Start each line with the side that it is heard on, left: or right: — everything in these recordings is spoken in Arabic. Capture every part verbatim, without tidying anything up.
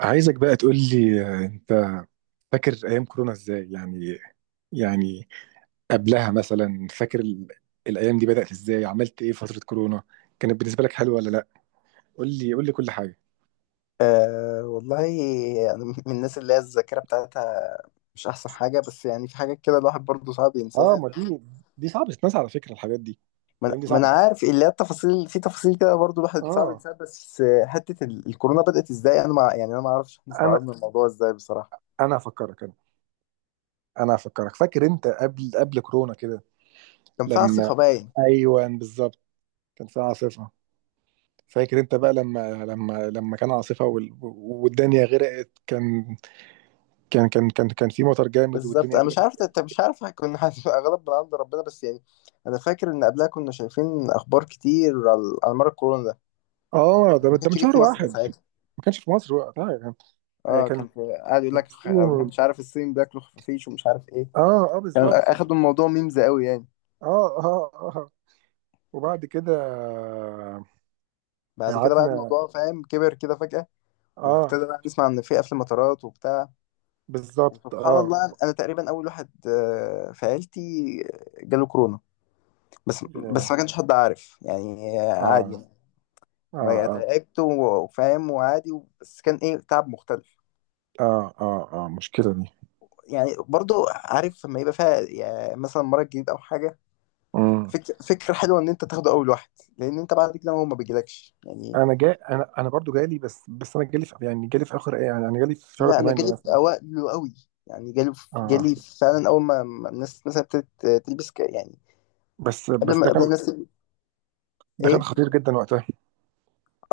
right: عايزك بقى تقول لي، آه، انت فاكر ايام كورونا ازاي؟ يعني يعني قبلها مثلا، فاكر ال... الايام دي بدأت ازاي؟ عملت ايه في فترة كورونا؟ كانت بالنسبة لك حلوة ولا لا؟ قول لي قول لي كل حاجة.
left: أه والله، أنا من الناس اللي هي الذاكرة بتاعتها مش أحسن حاجة، بس يعني في حاجات كده الواحد برضه صعب
right: اه،
left: ينساها.
right: ما دي دي صعبة تتنسى على فكرة، الحاجات دي.
left: ما أنا
right: الايام دي
left: ما أنا
right: صعبة.
left: عارف اللي هي التفاصيل في تفاصيل كده برضه الواحد صعب
right: اه.
left: ينساها، بس آه، حتة ال- الكورونا بدأت إزاي؟ أنا ما يعني أنا ما أعرفش إحنا
right: انا
left: استوعبنا الموضوع إزاي بصراحة.
right: انا هفكرك. انا انا هفكرك، فاكر انت قبل قبل كورونا كده
left: كان في
right: لما
left: عاصفة باين.
right: ايوه، بالظبط، كان في عاصفة. فاكر انت بقى لما لما لما كان عاصفة وال... والدنيا غرقت. كان كان كان كان كان في مطر جامد
left: بالظبط
right: والدنيا
left: أنا مش
right: غرقت.
left: عارف، أنت مش عارف كنا هتبقى غلط من عند ربنا، بس يعني أنا فاكر إن قبلها كنا شايفين أخبار كتير على على مر الكورونا ده،
right: اه، ده
left: ما
right: ده من
left: كانش جه
right: شهر
left: في مصر
right: واحد.
left: ساعتها.
right: ما كانش في مصر وقتها. كان، آه،
left: اه،
right: كان
left: كان في- قاعد يقول
right: كان في
left: لك خ-
right: الصين و-
left: مش عارف، الصين بياكلوا خفافيش ومش عارف ايه.
right: اه اه،
left: كان
right: بالظبط. اه.
left: اخدوا الموضوع ميمز قوي يعني.
right: اه اه آه. وبعد كده آه،
left: بعد كده بقى
right: قعدنا.
left: الموضوع فاهم كبر كده فجأة،
right: اه،
left: وابتدى بقى نسمع ان في قفل مطارات وبتاع.
right: بالظبط.
left: وسبحان
right: اه.
left: الله، انا تقريبا اول واحد آه، في عيلتي آه، جاله كورونا. بس بس
right: يا-
left: ما كانش حد عارف يعني آه،
right: اه.
left: عادي يعني.
right: اه
left: انا
right: اه
left: تعبت و- وفاهم وعادي، بس كان ايه تعب مختلف.
right: اه اه اه مشكلة دي.
left: يعني برضو عارف لما يبقى فيها يعني مثلا مرض جديد او حاجة.
right: مم.
left: فكرة فكرة حلوة إن أنت تاخده أول واحد، لأن أنت بعد كده هو ما بيجيلكش يعني.
right: انا جاي. انا انا برضو جالي، بس بس انا جالي في، يعني جالي في اخر ايه، يعني انا جالي في شهر
left: لا أنا
right: تمانية
left: جالي في
right: مثلا.
left: أوائله قوي، يعني جالي
right: اه.
left: جالي فعلا أول ما ما الناس مثلا ابتدت تلبس ك- يعني،
right: بس
left: قبل
right: بس
left: ما
right: ده
left: قبل
right: كان،
left: الناس تل-
right: ده كان
left: إيه؟
right: خطير جدا وقتها.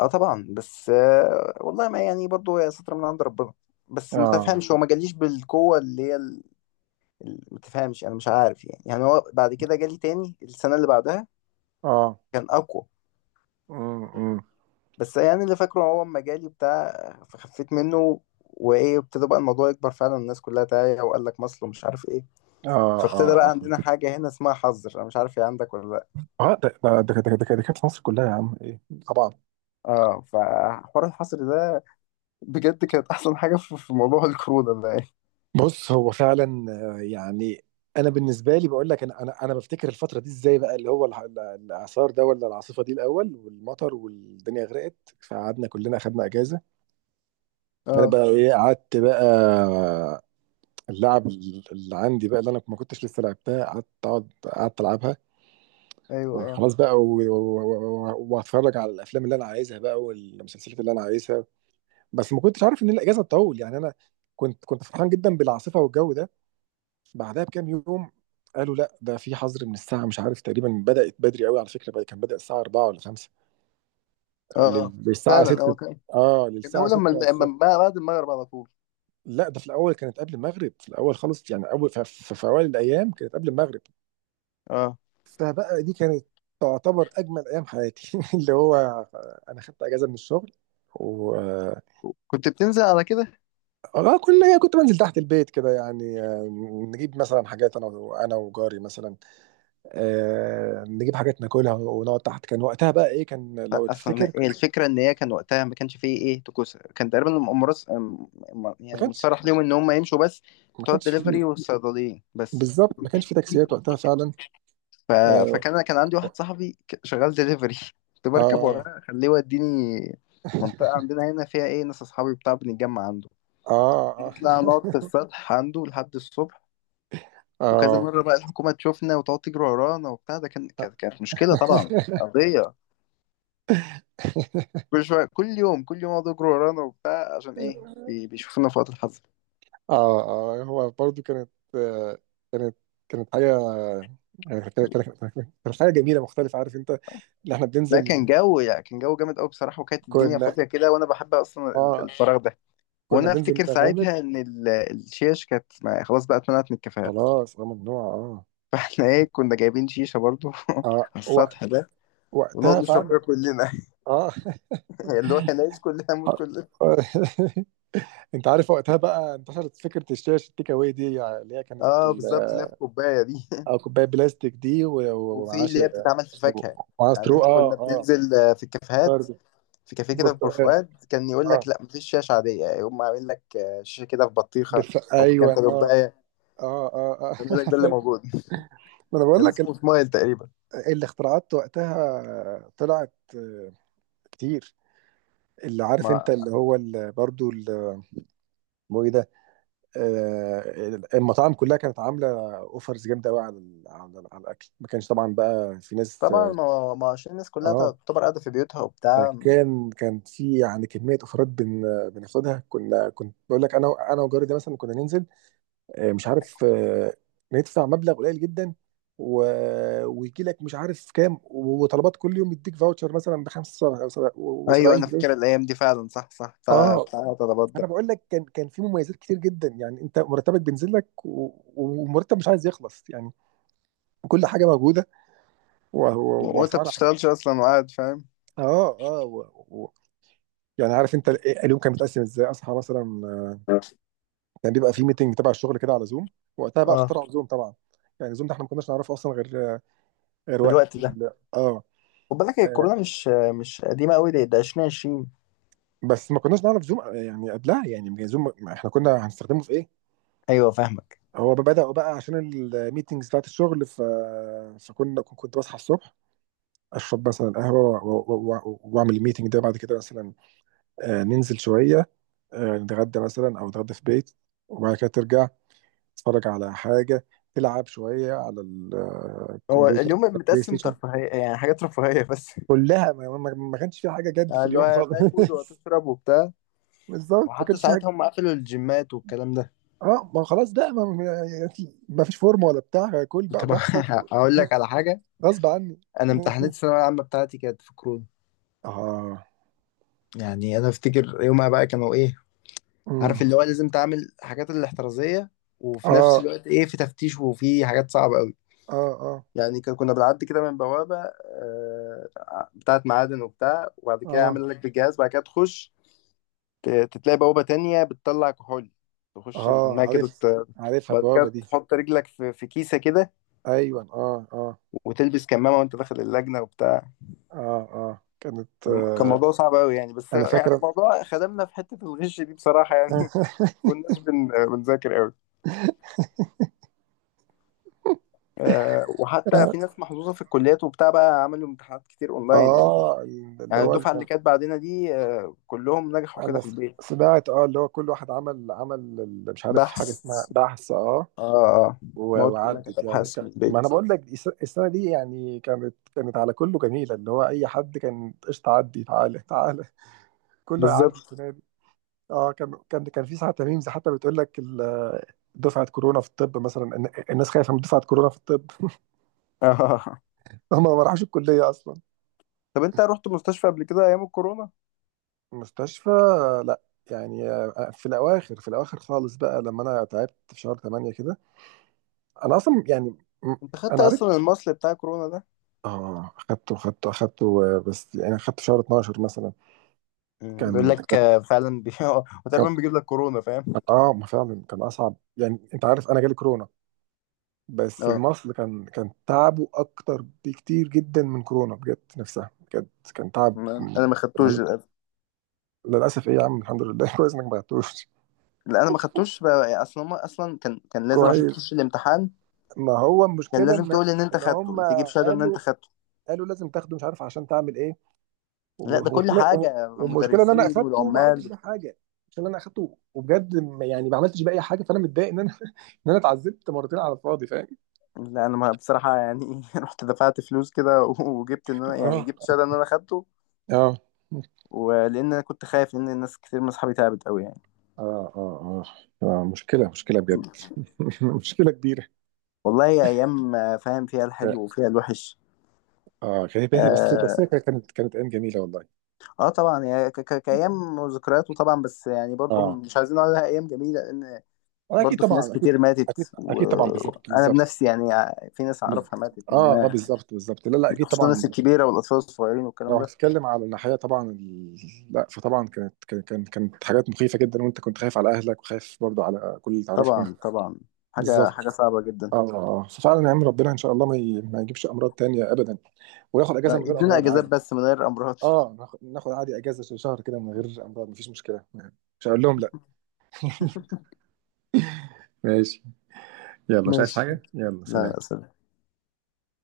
left: أه طبعا، بس آه والله ما يعني، برضه هي ستر من عند ربنا، بس ما
right: اه
left: تفهمش هو ما جاليش بالقوة اللي هي ال- ال- ما تفهمش. أنا مش عارف يعني، يعني هو بعد كده جالي تاني السنة اللي بعدها
right: اه.
left: كان أقوى.
right: مم، مم.
left: بس يعني اللي فاكره هو اما جالي بتاع فخفيت منه، وايه ابتدى بقى الموضوع يكبر فعلا، الناس كلها تعالى وقال لك مصل ومش عارف ايه.
right: اه
left: فابتدى بقى
right: اه
left: عندنا حاجة هنا اسمها حظر، انا مش عارف هي عندك ولا لا.
right: اه اه ده ده ده ده ده- ده كانت مصر كلها يا عم ايه، طبعا.
left: اه، فحوار الحظر ده بجد كانت احسن حاجة في في موضوع الكورونا ده يعني.
right: بص، هو فعلا، آه، يعني انا بالنسبه لي بقول لك، انا انا انا بفتكر الفتره دي ازاي بقى، اللي هو الع- الع- الاعصار ده ولا العاصفه دي الاول، والمطر والدنيا غرقت، فقعدنا كلنا اخدنا اجازه. فانا
left: اه
right: بقى ايه، قعدت بقى اللعب اللي عندي بقى، اللي انا ما كنتش لسه لعبتها، قعدت اقعد قعدت العبها.
left: ايوه، اه
right: وخلاص بقى، و- و- و- و- واتفرج على الافلام اللي انا عايزها بقى والمسلسلات اللي انا عايزها. بس ما كنتش عارف ان الاجازه تطول، يعني انا كنت كنت فرحان جدا بالعاصفه والجو ده. بعدها بكام يوم، قالوا لا، ده في حظر من الساعه مش عارف، تقريبا بدات بدري قوي على فكره بقى- كان بدا الساعه اربعة ولا خمسة
left: اه
right: لل- للساعه
left: فعلا.
right: ستة.
left: هو كان،
right: اه،
left: كان
right: للساعه
left: اول لما
right: ستة
left: الم-
right: الصبح.
left: لما- بعد المغرب على طول.
right: لا، ده في الاول كانت قبل المغرب، في الاول خالص يعني، اول في، في, في اوائل الايام كانت قبل المغرب.
left: اه،
right: فبقى دي كانت تعتبر اجمل ايام حياتي اللي هو، انا خدت اجازه من الشغل و...
left: كنت بتنزل على كده.
right: اه، كل، كنت بنزل تحت البيت كده يعني، آه، نجيب مثلا حاجات، انا و- انا وجاري مثلا، آه، نجيب حاجات ناكلها ونقعد تحت. كان وقتها بقى ايه كان لو
left: اصلا
right: تفتكر،
left: إيه الفكره؟ ان هي كان وقتها ما كانش فيه ايه طقوس، كان تقريبا المؤامرات، أم- م-
right: ما
left: يعني
right: كانش،
left: متصرح ليهم ان هم يمشوا بس،
right: ما
left: بتوع
right: كانش
left: الدليفري
right: فيه،
left: والصيدليين بس.
right: بالظبط، ما كانش فيه تاكسيات وقتها فعلا.
left: ف...
right: اه.
left: فكان انا كان عندي واحد صاحبي ك- شغال دليفري كنت بركب
right: اه
left: وراه اخليه يوديني منطقه عندنا هنا، فيها ايه ناس اصحابي بتاع بنتجمع عنده،
right: اه
left: نطلع نقعد في السطح عنده لحد الصبح. وكذا
right: اه
left: مره بقى الحكومه تشوفنا وتقعد تجري ورانا وبتاع، ده كان كانت كانت مشكله طبعا، قضيه. كل شويه، كل يوم كل يوم يقعدوا يجروا ورانا وبتاع، عشان ايه
right: اه
left: بي- بيشوفونا في وقت الحظ.
right: اه. اه، هو برضو كانت، آه، كانت، كانت حاجة يعني، كانت كانت- كانت حاجة جميلة مختلفة، عارف انت، اللي احنا
left: لا،
right: بننزل.
left: كان جو، يعني كان جو جامد قوي بصراحه، وكانت الدنيا
right: كنا،
left: فاضيه كده، وانا بحب اصلا ال-
right: اه،
left: الفراغ ده.
right: كنا
left: وانا
right: بننزل
left: افتكر
right: نغامر.
left: ساعتها ان ال- الشيش كانت ما- خلاص بقى اتمنعت من الكافيهات
right: خلاص، اه، ممنوع، اه.
left: فاحنا ايه كنا جايبين شيشه برضو على
right: اه وق-
left: السطح ده، ونقعد
right: وقتها
left: نشرب
right: فعلا.
left: فيها كلنا
right: اه
left: اللي هو هنعيش كلنا نموت كلنا.
right: انت عارف وقتها بقى انتشرت فكره الشاشه التيك اواي دي يعني، اللي هي كانت
left: اه
right: ال-
left: بالظبط، اللي هي في كوبايه دي
right: آه، كوبايه بلاستيك دي، و- و-
left: وفي
right: ومعاها، ش-
left: اللي هي بتتعمل في فاكهه.
right: ومعاها
left: يعني
right: سترو
left: احنا
right: اه
left: كنا
right: اه،
left: بننزل آه، في الكافيهات.
right: برضه،
left: في كافيه كده في بور
right: برتقال،
left: فؤاد كان يقول
right: اه،
left: لك لا مفيش شاشه عاديه، يقوم عامل لك آه، شاشه كده في بطيخه
right: بالف...
left: او في كام
right: ايوه، اه
left: كوبايه،
right: اه اه اه انا
left: يقول لك ده اللي
right: فاكر.
left: موجود.
right: ما انا بقول
left: كان
right: لك ال-
left: اسمه سمايل تقريبا.
right: الاختراعات وقتها طلعت، آه، كتير، اللي عارف انت
left: ما
right: اللي هو ال- برضه ال- اسمه ايه ده، آه، المطاعم كلها كانت عامله اوفرز جامده قوي على ال- على ال- على الاكل. ما كانش طبعا بقى في ناس،
left: طبعا، ما, ما عشان الناس كلها
right: اه،
left: تعتبر قاعدة في بيوتها وبتاع.
right: فكان، كان في يعني كميه اوفرات بن، بناخدها، كنا، كنت بقول لك انا و- انا وجاري ده مثلا، كنا ننزل، آه، مش عارف، آه، ندفع مبلغ قليل جدا و... ويجي لك مش عارف كام وطلبات كل يوم، يديك فاوتشر مثلا ب
left: ايوه
right: 75
left: انا
right: جنيه
left: فاكر الايام دي فعلا، صح صح، بتاع
right: اه.
left: بتاع طلبات
right: انا
left: ده.
right: بقول لك كان، كان في مميزات كتير جدا، يعني انت مرتبك بينزل لك، و- ومرتب مش عايز يخلص يعني. كل حاجه موجوده و- و-
left: وانت
right: واسعارها.
left: بتشتغلش اصلا وقاعد فاهم.
right: اه اه و... و... يعني عارف انت ال- اليوم كان متقسم ازاي. اصحى مثلا، آه، كان بيبقى في ميتنج تبع الشغل كده على زوم. وقتها بقى
left: اه،
right: اخترعوا زوم طبعا. يعني زوم ده احنا ما كناش نعرفه اصلا غير غير
left: في الوقت
right: وقت
left: ده
right: ال- اه،
left: خد بالك هي
right: آه،
left: الكورونا مش مش قديمة قوي، دي ده الفين وعشرين.
right: بس ما كناش نعرف زوم يعني قبلها، يعني ما كان زوم، ما احنا كنا هنستخدمه في ايه؟
left: ايوه فاهمك.
right: هو بدأوا بقى عشان الميتنجز بتاعت الشغل ف... فكنا، كنت بصحى الصبح، اشرب مثلا قهوه و- و- و- واعمل الميتنج ده. بعد كده مثلا، آه، ننزل شويه، آه، نتغدى مثلا او نتغدى في بيت، وبعد كده ترجع تتفرج على حاجه، تلعب شويه على ال- آه،
left: هو
right: الكمبيوتر،
left: اليوم
right: بلاي
left: متقسم
right: ستيشن.
left: ترفيهية، يعني حاجات رفاهية بس
right: كلها، ما, ما, ما كانش في حاجه جد
left: يعني
right: في
left: اللي هو
right: اليوم خالص
left: هتاكل وهتشرب وبتاع.
right: بالظبط، ما
left: وحتى
right: كانش في حاجه.
left: ساعتها هم قفلوا الجيمات والكلام ده.
right: اه، ما خلاص بقى، ما, ما, يعني ما فيش فورمه ولا بتاع، كل بقى
left: طب
right: براحتك.
left: اقول لك على حاجة،
right: غصب عني.
left: انا امتحانات الثانوية العامة بتاعتي كانت في كورونا.
right: اه.
left: يعني انا افتكر يومها بقى كانوا ايه، عارف
right: أمم.
left: اللي هو لازم تعمل حاجات الاحترازيه، وفي نفس
right: اه
left: الوقت ايه، في تفتيش وفي حاجات صعبه قوي.
right: اه اه.
left: يعني كان- كنا بنعدي كده من بوابه آه، بتاعه معادن وبتاع، وبعد كده
right: اه
left: يعمل لك بالجهاز، بعد كده تخش، ت- تتلاقي بوابه تانية بتطلع كحول، تخش
right: اه،
left: منها كده
right: عارف،
left: ت-
right: عارفها
left: بعد
right: البوابه
left: كده
right: دي.
left: تحط رجلك في في كيسه كده،
right: ايوه، اه اه.
left: وتلبس كمامه وانت داخل اللجنه وبتاع.
right: اه اه، كانت،
left: كان
right: آه.
left: موضوع صعب قوي يعني، بس
right: انا
left: يعني
right: فاكره.
left: موضوع خدمنا في حته الغش دي بصراحه يعني كناش بن- بنذاكر قوي، آه، وحتى في ناس محظوظة في الكليات وبتاع بقى عملوا امتحانات كتير اونلاين يعني.
right: اه، اللي
left: يعني
right: هو، اللي
left: الدفعة اللي
right: كان،
left: كانت بعدنا دي آه، كلهم نجحوا كده
right: انا
left: في
right: س-
left: البيت.
right: سمعت، اه، اللي هو كل واحد عمل، عمل ال- مش عارف حاجه
left: بحث،
right: اسمها بحث. اه
left: اه اه.
right: و-
left: المواد كلها كانت
right: وعدت يعني،
left: ابحاث من
right: ك- ما انا
left: البيت.
right: بقول لك الس- السنه دي يعني كانت كانت على كله جميله، اللي هو اي حد كان قشطه عدي، تعالى تعالى. كله هيعدي
left: بالظبط
right: السنه دي. اه، كان كان كان في ساعات ميمز حتى بتقول لك ال- دفعه كورونا في الطب مثلا، الن- الناس خايفه من دفعه كورونا في الطب.
left: اه.
right: هم ما راحوش الكليه اصلا.
left: طب انت رحت مستشفى قبل كده ايام الكورونا؟
right: مستشفى. لا، يعني، آه، في الاواخر، في الاواخر خالص بقى لما انا تعبت في شهر تمانية كده. انا اصلا يعني م-
left: انت خدت
right: انا عرفت.
left: اصلا المصل بتاع كورونا ده؟
right: اه، خدته خدته خدته، آه، بس يعني خدته شهر اتناشر مثلا.
left: مم، بيقول
right: كان،
left: لك آه، فعلا بي...
right: كان.
left: وتقريبا بيجيب لك كورونا فاهم.
right: اه، ما فعلا كان اصعب، يعني انت عارف انا جالي كورونا، بس
left: اه،
right: المصل كان، كان تعبه اكتر بكتير جدا من كورونا بجد، نفسها بجد. كان تعب
left: ما-
right: م-
left: انا ما خدتوش
right: رهيب.
left: للأسف.
right: للاسف ايه يا عم، الحمد لله كويس انك ما بعتوش.
left: لا انا ما خدتوش بقى اصلا، هما اصلا كان كان لازم عشان
right: كويس.
left: تخش الامتحان،
right: ما هو
left: كان
right: المشكله
left: لازم
right: ان،
left: تقول ان انت
right: ان
left: خدته
right: هم
left: وتجيب شهاده ان
right: قالوا،
left: انت خدته.
right: قالوا لازم تاخده، مش عارف عشان تعمل ايه، و-
left: لا، ده كل
right: وخنا- و-
left: حاجة
right: والمشكله ان انا
left: المدرسين
right: اخدته وما عملتش
left: والعمال.
right: بيه حاجه. عشان انا اخدته، وبجد ما، يعني ما عملتش بيه اي حاجه، فانا متضايق ان انا ان انا اتعذبت مرتين على الفاضي، فاهم.
left: لا أنا ما بصراحة يعني رحت دفعت فلوس كده وجبت إن أنا، يعني
right: اه
left: جبت شهادة إن أنا خدته.
right: اه
left: ولأن أنا كنت خايف لأن الناس كتير من أصحابي تعبت أوي يعني.
right: اه اه اه، آه، مشكلة، مشكلة بجد مشكلة كبيرة.
left: والله هي أيام آه، فاهم، فيها الحلو
right: ك-
left: وفيها الوحش.
right: اه، كانت باهي، بس بس هي
left: آه,
right: كانت كانت ايام جميلة والله.
left: آه طبعا، هي ك- ك- كأيام وذكريات، وطبعا بس يعني برضو
right: اه،
left: مش عايزين نقول عليها أيام جميلة، لأن
right: آه، اكيد،
left: برضو في ناس
right: طبعا
left: كتير
right: اكيد.
left: ماتت،
right: اكيد اكيد طبعا، بالظبط
left: وأنا
right: بالظبط.
left: بنفسي يعني في ناس
right: بال-
left: أعرفها ماتت
right: اه اه،
left: منها،
right: بالظبط بالظبط، لا لا اكيد
left: خصوصا الناس
right: طبعا.
left: الكبيرة والأطفال الصغيرين
right: لو
left: والكلام ده.
right: هتتكلم على الناحية طبعا ال... لا، فطبعا كانت كانت كانت كانت حاجات مخيفة جدا، وانت كنت خايف على اهلك، وخايف برضو على كل اللي تعرفهم.
left: طبعا طبعا، حاجة حاجة
right: بالظبط.
left: صعبة جدا.
right: اه. آه. آه. ففعلا يا عم، ربنا ان شاء الله، ما, ي... ما يجيبش امراض تانية ابدا، وناخد اجازة
left: آه،
right: من غير
left: ادونا
right: امراض
left: اجازات
right: عادي.
left: بس من غير امراض
right: اه، ناخد ناخد عادي اجازة، ش- شهر كده من غير امراض، مفيش مشكلة. مش هقول لهم لا. ماشي. يلا، مش عايز
left: ماشي،
right: حاجة، يلا
left: لا
right: سلام.
left: لا سلام.